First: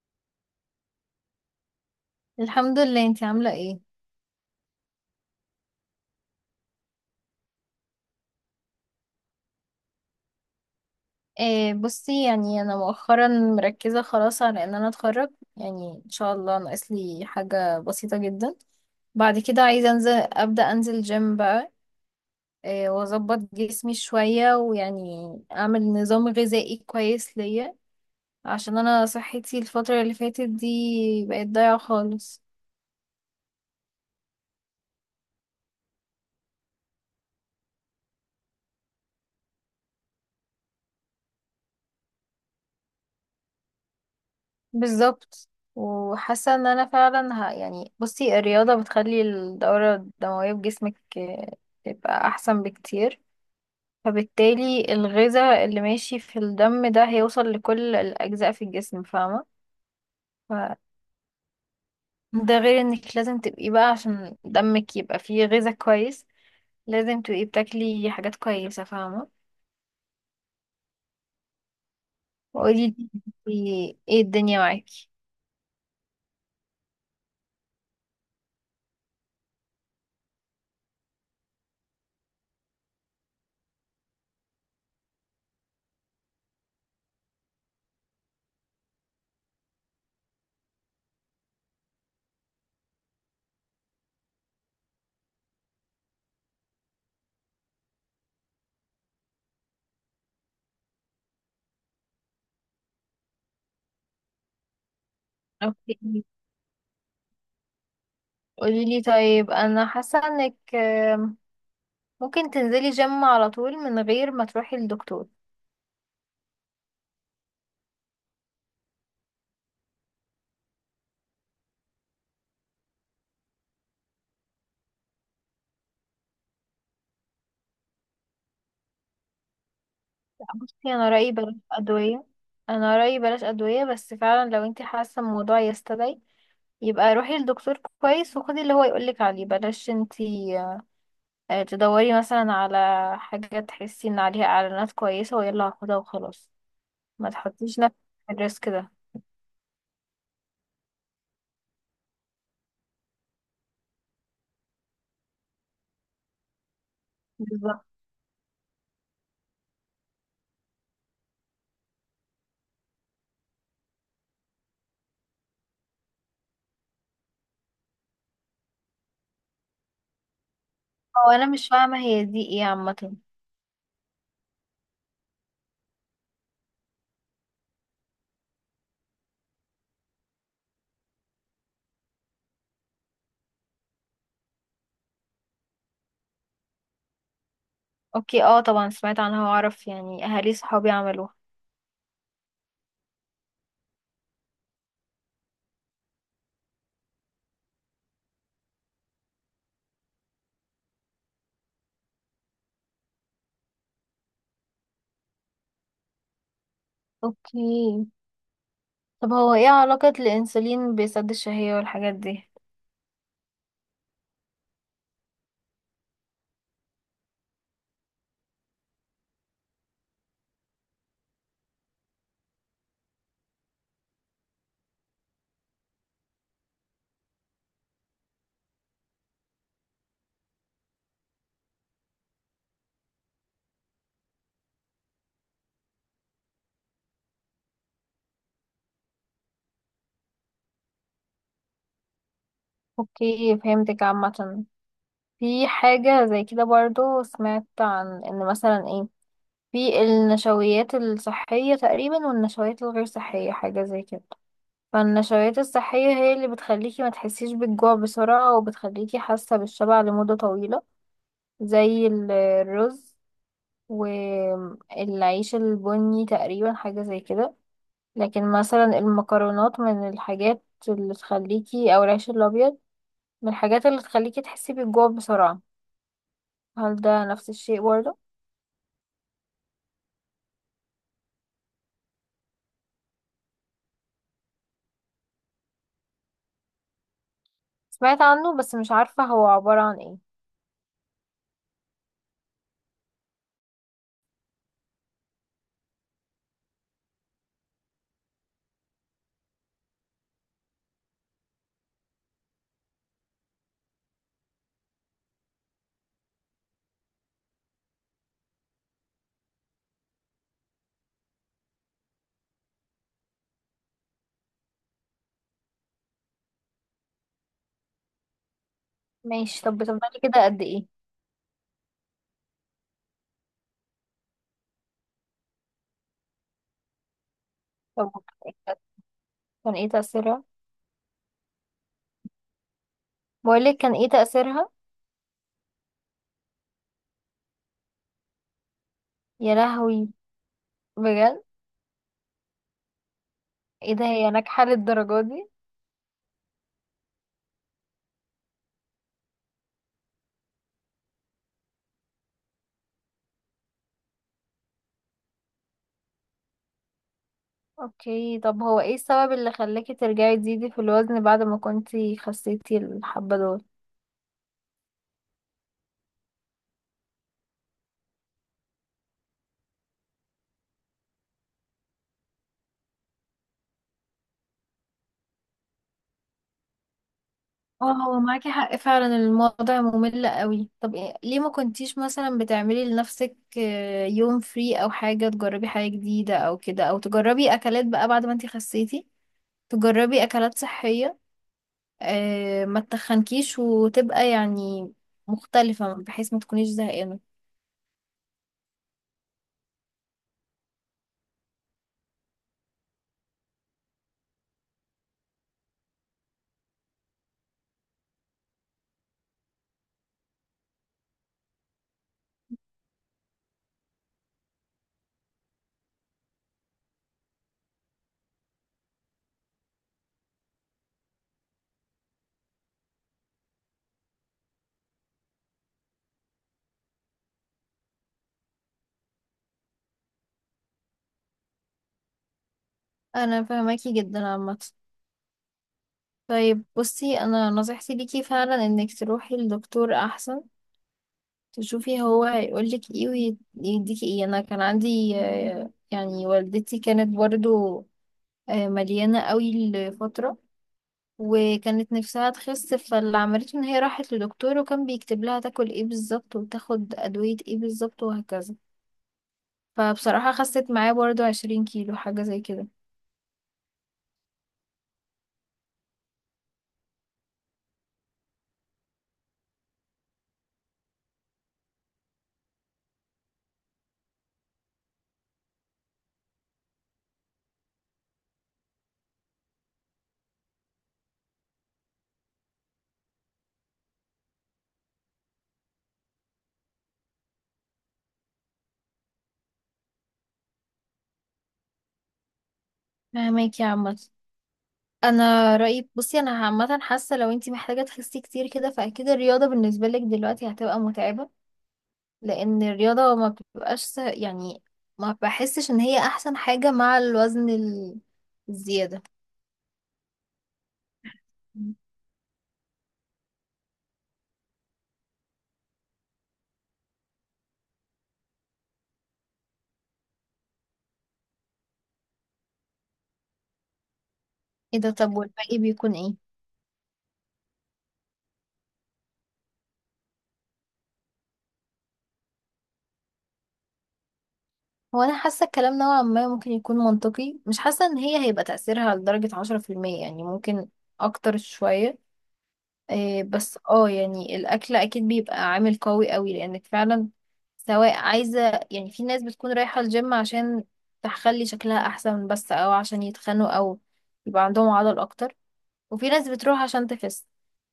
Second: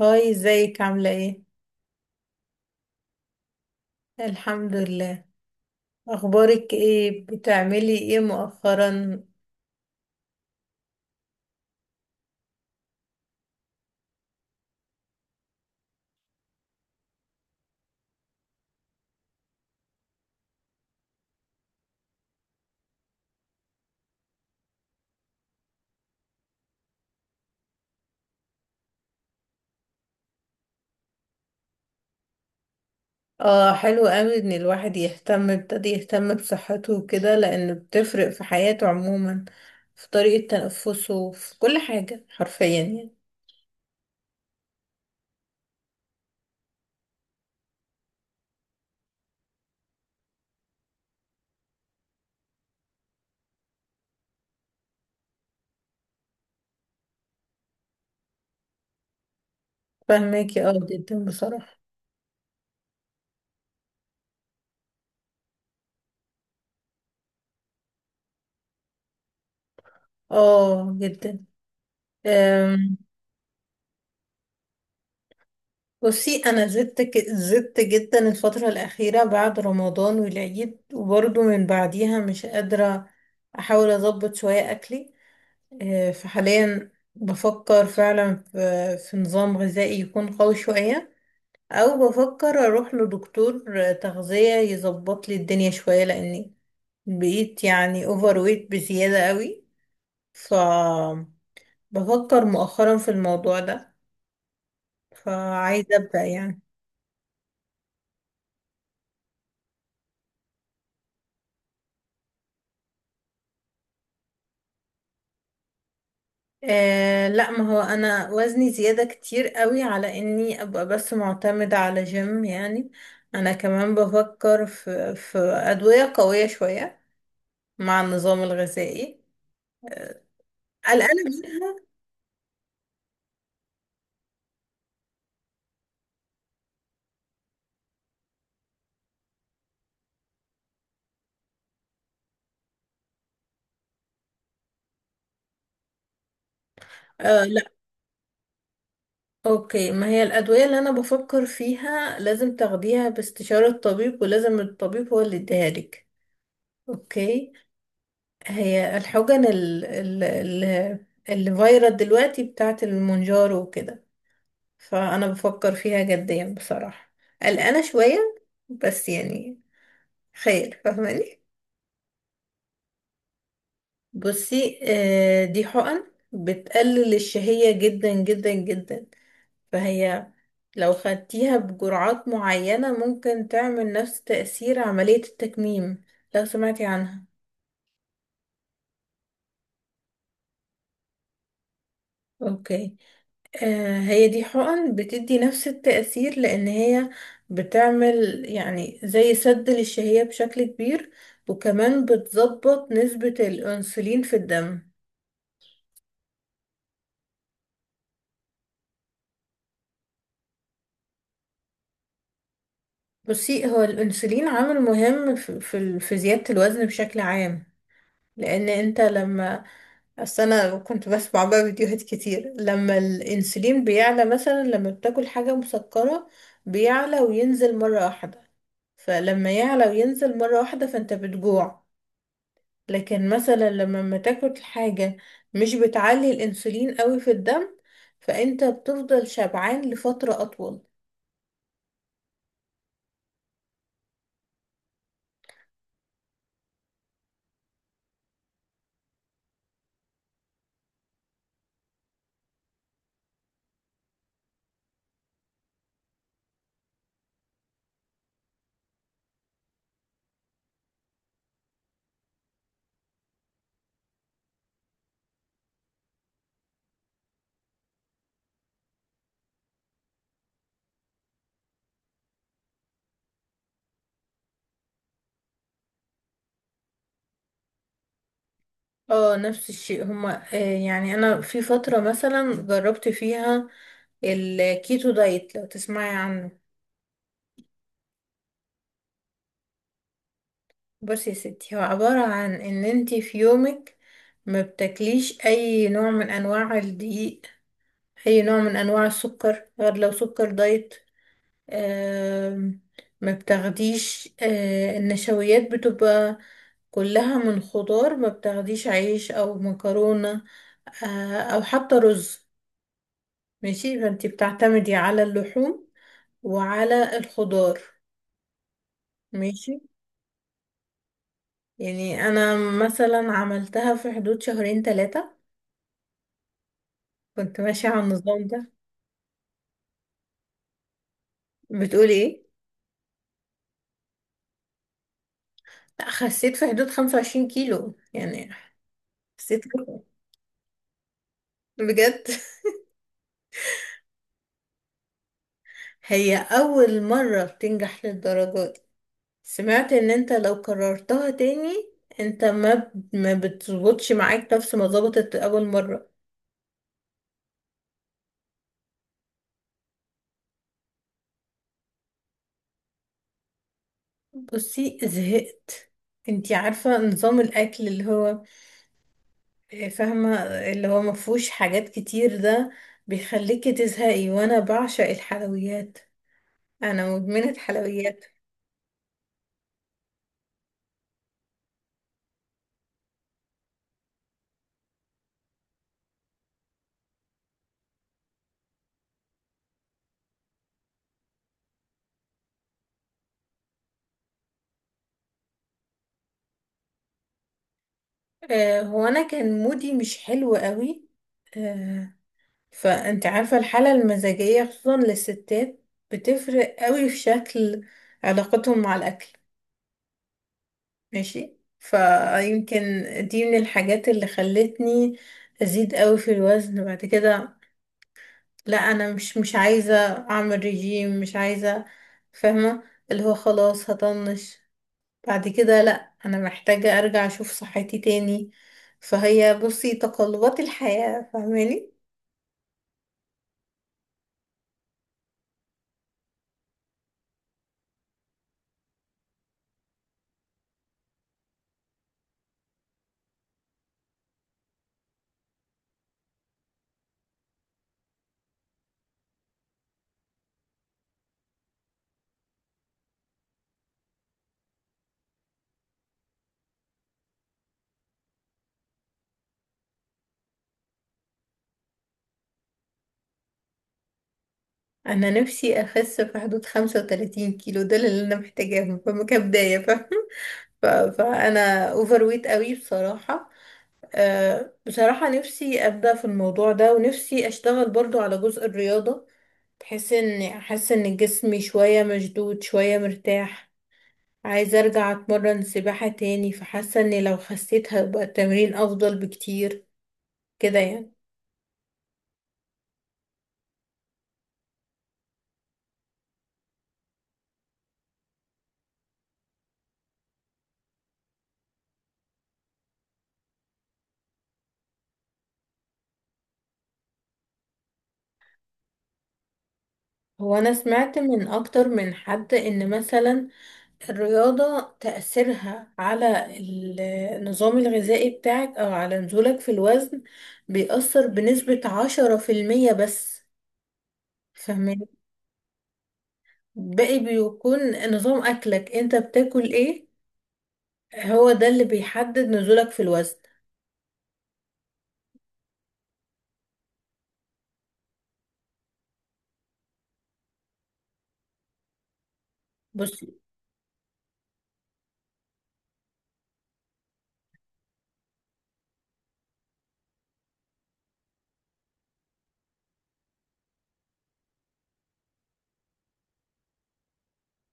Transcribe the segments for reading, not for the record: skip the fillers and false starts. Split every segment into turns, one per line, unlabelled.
هاي ازيك عاملة ايه؟
الحمد لله. انتي عاملة ايه؟
الحمد لله. اخبارك ايه؟ بتعملي ايه مؤخرا؟
إيه بصي، يعني انا مؤخرا مركزة خلاص على ان انا اتخرج. يعني ان شاء الله ناقص لي حاجة بسيطة جدا. بعد كده عايزة انزل، ابدأ انزل جيم بقى. إيه واظبط جسمي شوية، ويعني اعمل نظام غذائي كويس ليا، عشان انا صحتي الفترة اللي فاتت دي بقت ضايعة خالص.
اه، حلو قوي ان الواحد يهتم، ابتدي يهتم بصحته وكده، لان بتفرق في حياته عموما، في طريقة تنفسه، في كل حاجة حرفيا يعني.
بالظبط. وحاسه ان انا فعلا يعني بصي الرياضه بتخلي الدوره الدمويه في جسمك تبقى احسن بكتير، فبالتالي الغذاء اللي ماشي في الدم ده هيوصل لكل الاجزاء في الجسم، فاهمه.
فاهماكي اه،
ف-
جدا بصراحة.
ده غير انك لازم تبقي بقى عشان دمك يبقى فيه غذاء كويس، لازم تبقي بتاكلي حاجات كويسه، فاهمه.
اه جدا.
وقولي
أم،
لي ايه الدنيا معاكي.
بصي، انا زدت زدت جدا الفترة الأخيرة بعد رمضان والعيد، وبرضه من بعديها مش قادرة احاول اظبط شوية اكلي. فحاليا بفكر فعلا في نظام غذائي يكون قوي شوية، أو بفكر أروح لدكتور تغذية يظبط لي الدنيا شوية، لأني بقيت يعني أوفر ويت بزيادة قوي. فبفكر مؤخرا في الموضوع ده، فعايزة
اوكي،
أبدأ يعني.
قولي لي. طيب انا حاسه انك ممكن تنزلي جيم على طول من غير ما تروحي للدكتور.
آه لا، ما هو أنا وزني زيادة كتير قوي على إني أبقى بس معتمدة على جيم يعني. أنا كمان بفكر في أدوية قوية شوية مع النظام الغذائي.
لا، بصي انا
قلقانة
رأيي بلاش
منها.
ادوية. انا رأيي بلاش ادوية، بس فعلا لو انتي حاسة الموضوع يستدعي، يبقى روحي للدكتور كويس وخدي اللي هو يقولك عليه. بلاش انتي تدوري مثلا على حاجة تحسي ان عليها اعلانات كويسة ويلا هاخدها وخلاص. ما
آه لا.
تحطيش نفسك في الريسك ده.
اوكي، ما هي الأدوية اللي أنا بفكر فيها لازم تاخديها باستشارة طبيب، ولازم الطبيب هو اللي يديها لك. اوكي.
بالظبط.
هي الحقن ال اللي فايرال دلوقتي بتاعت المونجارو وكده. فأنا بفكر فيها جديا بصراحة، قلقانة شوية بس يعني خير،
او
فاهماني.
انا مش فاهمة هي دي ايه عامة؟
بصي آه، دي حقن بتقلل الشهية جدا جدا جدا، فهي لو خدتيها بجرعات معينة ممكن تعمل نفس تأثير عملية التكميم، لو سمعتي عنها.
اوكي، اه طبعا سمعت عنها واعرف، يعني اهالي صحابي عملوها.
اوكي. آه، هي دي حقن بتدي نفس التأثير لأن هي بتعمل يعني زي سد للشهية بشكل كبير، وكمان بتظبط نسبة الأنسولين في الدم.
اوكي، طب هو ايه علاقة الانسولين بسد الشهية والحاجات دي؟
بصي، هو الأنسولين عامل مهم في في زيادة الوزن بشكل عام. لأن انت لما، بس انا كنت بسمع بقى فيديوهات كتير لما الانسولين بيعلى، مثلا لما بتاكل حاجة مسكرة بيعلى وينزل مرة واحدة، فلما يعلى وينزل مرة واحدة فانت بتجوع. لكن مثلا لما ما تاكل حاجة مش بتعلي الانسولين قوي في الدم، فانت بتفضل شبعان لفترة اطول.
اوكي، فهمتك عامة. في حاجة زي كده برضو، سمعت عن ان مثلا ايه، في النشويات الصحية تقريبا والنشويات الغير صحية، حاجة زي كده. فالنشويات الصحية هي اللي بتخليكي ما تحسيش بالجوع بسرعة وبتخليكي حاسة بالشبع لمدة طويلة، زي الرز والعيش البني تقريبا، حاجة زي كده. لكن مثلا المكرونات من الحاجات اللي تخليكي، او العيش الابيض من الحاجات اللي تخليكي تحسي بالجوع بسرعة. هل ده نفس الشيء برضه؟
اه، نفس الشيء هما يعني انا في فترة مثلا جربت فيها الكيتو دايت، لو تسمعي عنه.
سمعت عنه بس مش عارفة هو عبارة عن ايه.
بصي يا ستي، هو عبارة عن ان انتي في يومك ما بتاكليش اي نوع من انواع الدقيق، اي نوع من انواع السكر غير لو سكر دايت. آم، ما بتاخديش النشويات، بتبقى كلها من خضار، ما بتاخديش عيش او مكرونة او حتى رز. ماشي، فانتي بتعتمدي على اللحوم وعلى الخضار.
ماشي،
ماشي
طب بتفضلي كده قد ايه؟
يعني، انا مثلا عملتها في حدود 2 3 كنت ماشية على
طب
النظام ده.
كان ايه تأثيرها؟
بتقولي ايه؟
بقولك كان ايه تأثيرها؟
لا، خسيت في حدود 25 كيلو يعني،
يا
خسيت كتير.
لهوي، بجد؟
بجد.
ايه ده، هي ناجحة للدرجة دي؟
هي أول مرة بتنجح للدرجة دي. سمعت ان انت لو كررتها تاني انت ما بتظبطش معاك نفس ما ظبطت أول مرة.
اوكي، طب هو ايه السبب اللي خلاكي ترجعي تزيدي في الوزن بعد ما كنتي خسيتي الحبة دول؟
بصي، زهقت. انتي عارفة نظام الأكل اللي هو فاهمة، اللي هو مفهوش حاجات كتير ده بيخليكي تزهقي، وأنا بعشق الحلويات، أنا مدمنة
اه
حلويات.
معاكي حق فعلا، الموضوع ممل قوي. طب ليه ما كنتيش مثلا بتعملي لنفسك يوم فري، او حاجة تجربي حاجة جديدة، او كده، او تجربي اكلات بقى بعد ما انتي خسيتي، تجربي اكلات صحية ما تتخنكيش، وتبقى يعني مختلفة بحيث ما تكونيش زهقانة.
هو انا كان مودي مش حلو قوي آه، فانت عارفة الحالة المزاجية خصوصا للستات بتفرق قوي في شكل علاقتهم مع الاكل. ماشي، فيمكن دي من الحاجات اللي خلتني ازيد قوي في الوزن بعد كده. لا انا مش عايزة اعمل رجيم، مش عايزة، فاهمة؟ اللي هو خلاص هطنش بعد كده. لا، انا محتاجة ارجع اشوف صحتي تاني، فهي بصي تقلبات الحياة، فاهماني.
انا فهماكي جدا عامة. طيب بصي، انا نصيحتي ليكي فعلا انك تروحي لدكتور احسن، تشوفي هو هيقولك ايه ويديكي ايه. انا كان عندي يعني والدتي كانت برضو مليانة قوي لفترة، وكانت نفسها تخس، فاللي عملته ان هي راحت لدكتور وكان بيكتب لها تاكل ايه بالظبط وتاخد ادوية ايه بالظبط وهكذا. فبصراحة خست معاه برضو 20 كيلو، حاجة زي كده.
انا نفسي اخس في حدود 35 كيلو، دول اللي انا محتاجاهم فما كبداية، فاهمة؟ ف- فانا اوفر ويت قوي بصراحة. أه بصراحة نفسي ابدأ في الموضوع ده، ونفسي اشتغل برضو على جزء الرياضة، بحيث ان احس ان جسمي شوية مشدود، شوية مرتاح. عايزة ارجع اتمرن سباحة تاني، فحاسة اني لو خسيت هيبقى التمرين افضل بكتير كده يعني.
فهماكي يا عامة. انا رأيي، بصي انا عامة حاسة لو انتي محتاجة تخسي كتير كده، فاكيد الرياضة بالنسبة لك دلوقتي هتبقى متعبة، لان الرياضة ما بتبقاش يعني ما بحسش ان هي احسن حاجة مع الوزن الزيادة.
هو انا سمعت من اكتر من حد ان مثلا الرياضة تأثيرها على النظام الغذائي بتاعك، او على نزولك في الوزن بيأثر بنسبة 10% بس،
ايه ده،
فاهمين؟
طب والباقي بيكون ايه؟
باقي بيكون نظام اكلك، انت بتاكل ايه، هو ده اللي بيحدد نزولك في الوزن.
هو انا حاسة الكلام نوعا ما ممكن يكون منطقي، مش حاسة ان هي هيبقى تأثيرها لدرجة 10%، يعني ممكن اكتر شوية. إيه،
بص.
بس اه يعني الاكل اكيد بيبقى عامل قوي قوي، لانك فعلا سواء عايزة، يعني في ناس بتكون رايحة الجيم عشان تخلي شكلها احسن بس، او عشان يتخنوا، او يبقى عندهم عضل اكتر، وفي ناس بتروح عشان تخس،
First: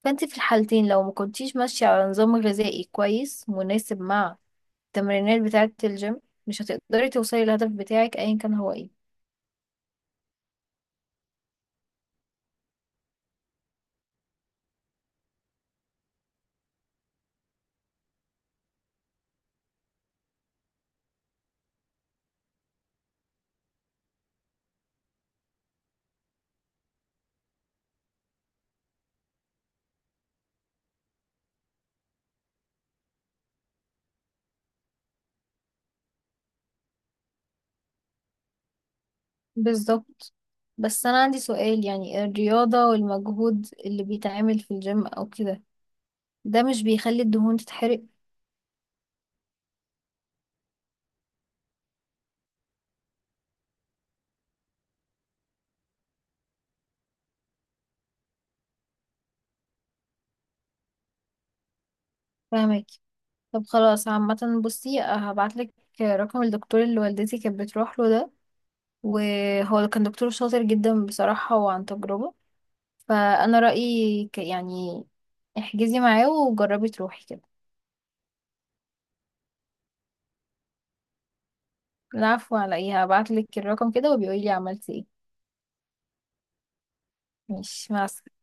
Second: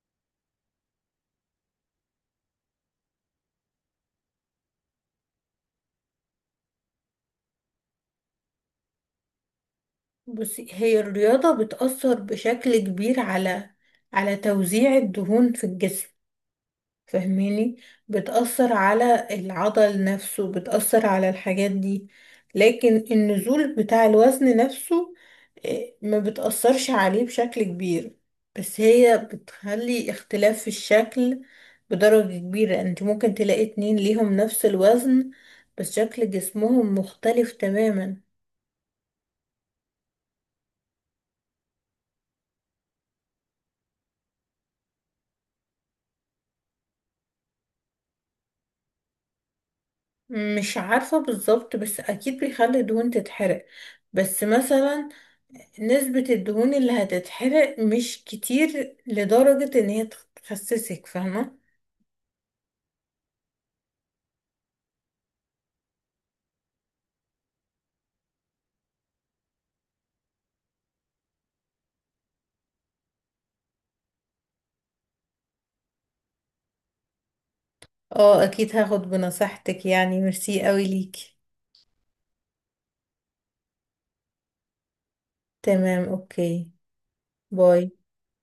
فانت في الحالتين لو ما كنتيش ماشية على نظام غذائي كويس مناسب مع التمرينات بتاعة الجيم، مش هتقدري توصلي للهدف بتاعك ايا كان هو ايه.
بصي، هي الرياضة بتأثر بشكل كبير على على توزيع الدهون في الجسم، فاهماني؟ بتأثر على العضل نفسه، بتأثر على الحاجات دي. لكن النزول بتاع الوزن نفسه ما بتأثرش عليه بشكل كبير. بس هي بتخلي اختلاف في الشكل بدرجة كبيرة. انت ممكن تلاقي اتنين ليهم نفس الوزن بس شكل جسمهم مختلف تماما.
بالظبط. بس انا عندي سؤال، يعني الرياضة والمجهود اللي بيتعمل في الجيم او كده، ده مش بيخلي الدهون تتحرق؟
مش عارفة بالظبط، بس أكيد بيخلي الدهون تتحرق. بس مثلا نسبة الدهون اللي هتتحرق مش كتير لدرجة إن هي تخسسك، فاهمة؟
فاهمك. طب خلاص عامة، بصي هبعتلك رقم الدكتور اللي والدتي كانت بتروح له ده، وهو كان دكتور شاطر جدا بصراحة وعن تجربة، فانا رأيي يعني احجزي معاه وجربي تروحي كده.
اه، أكيد هاخد بنصيحتك يعني. ميرسي قوي ليكي.
العفو، على ايه. هبعتلك الرقم كده، وبيقولي لي عملتي ايه.
تمام، أوكي. باي.
ماشي، مع السلامة.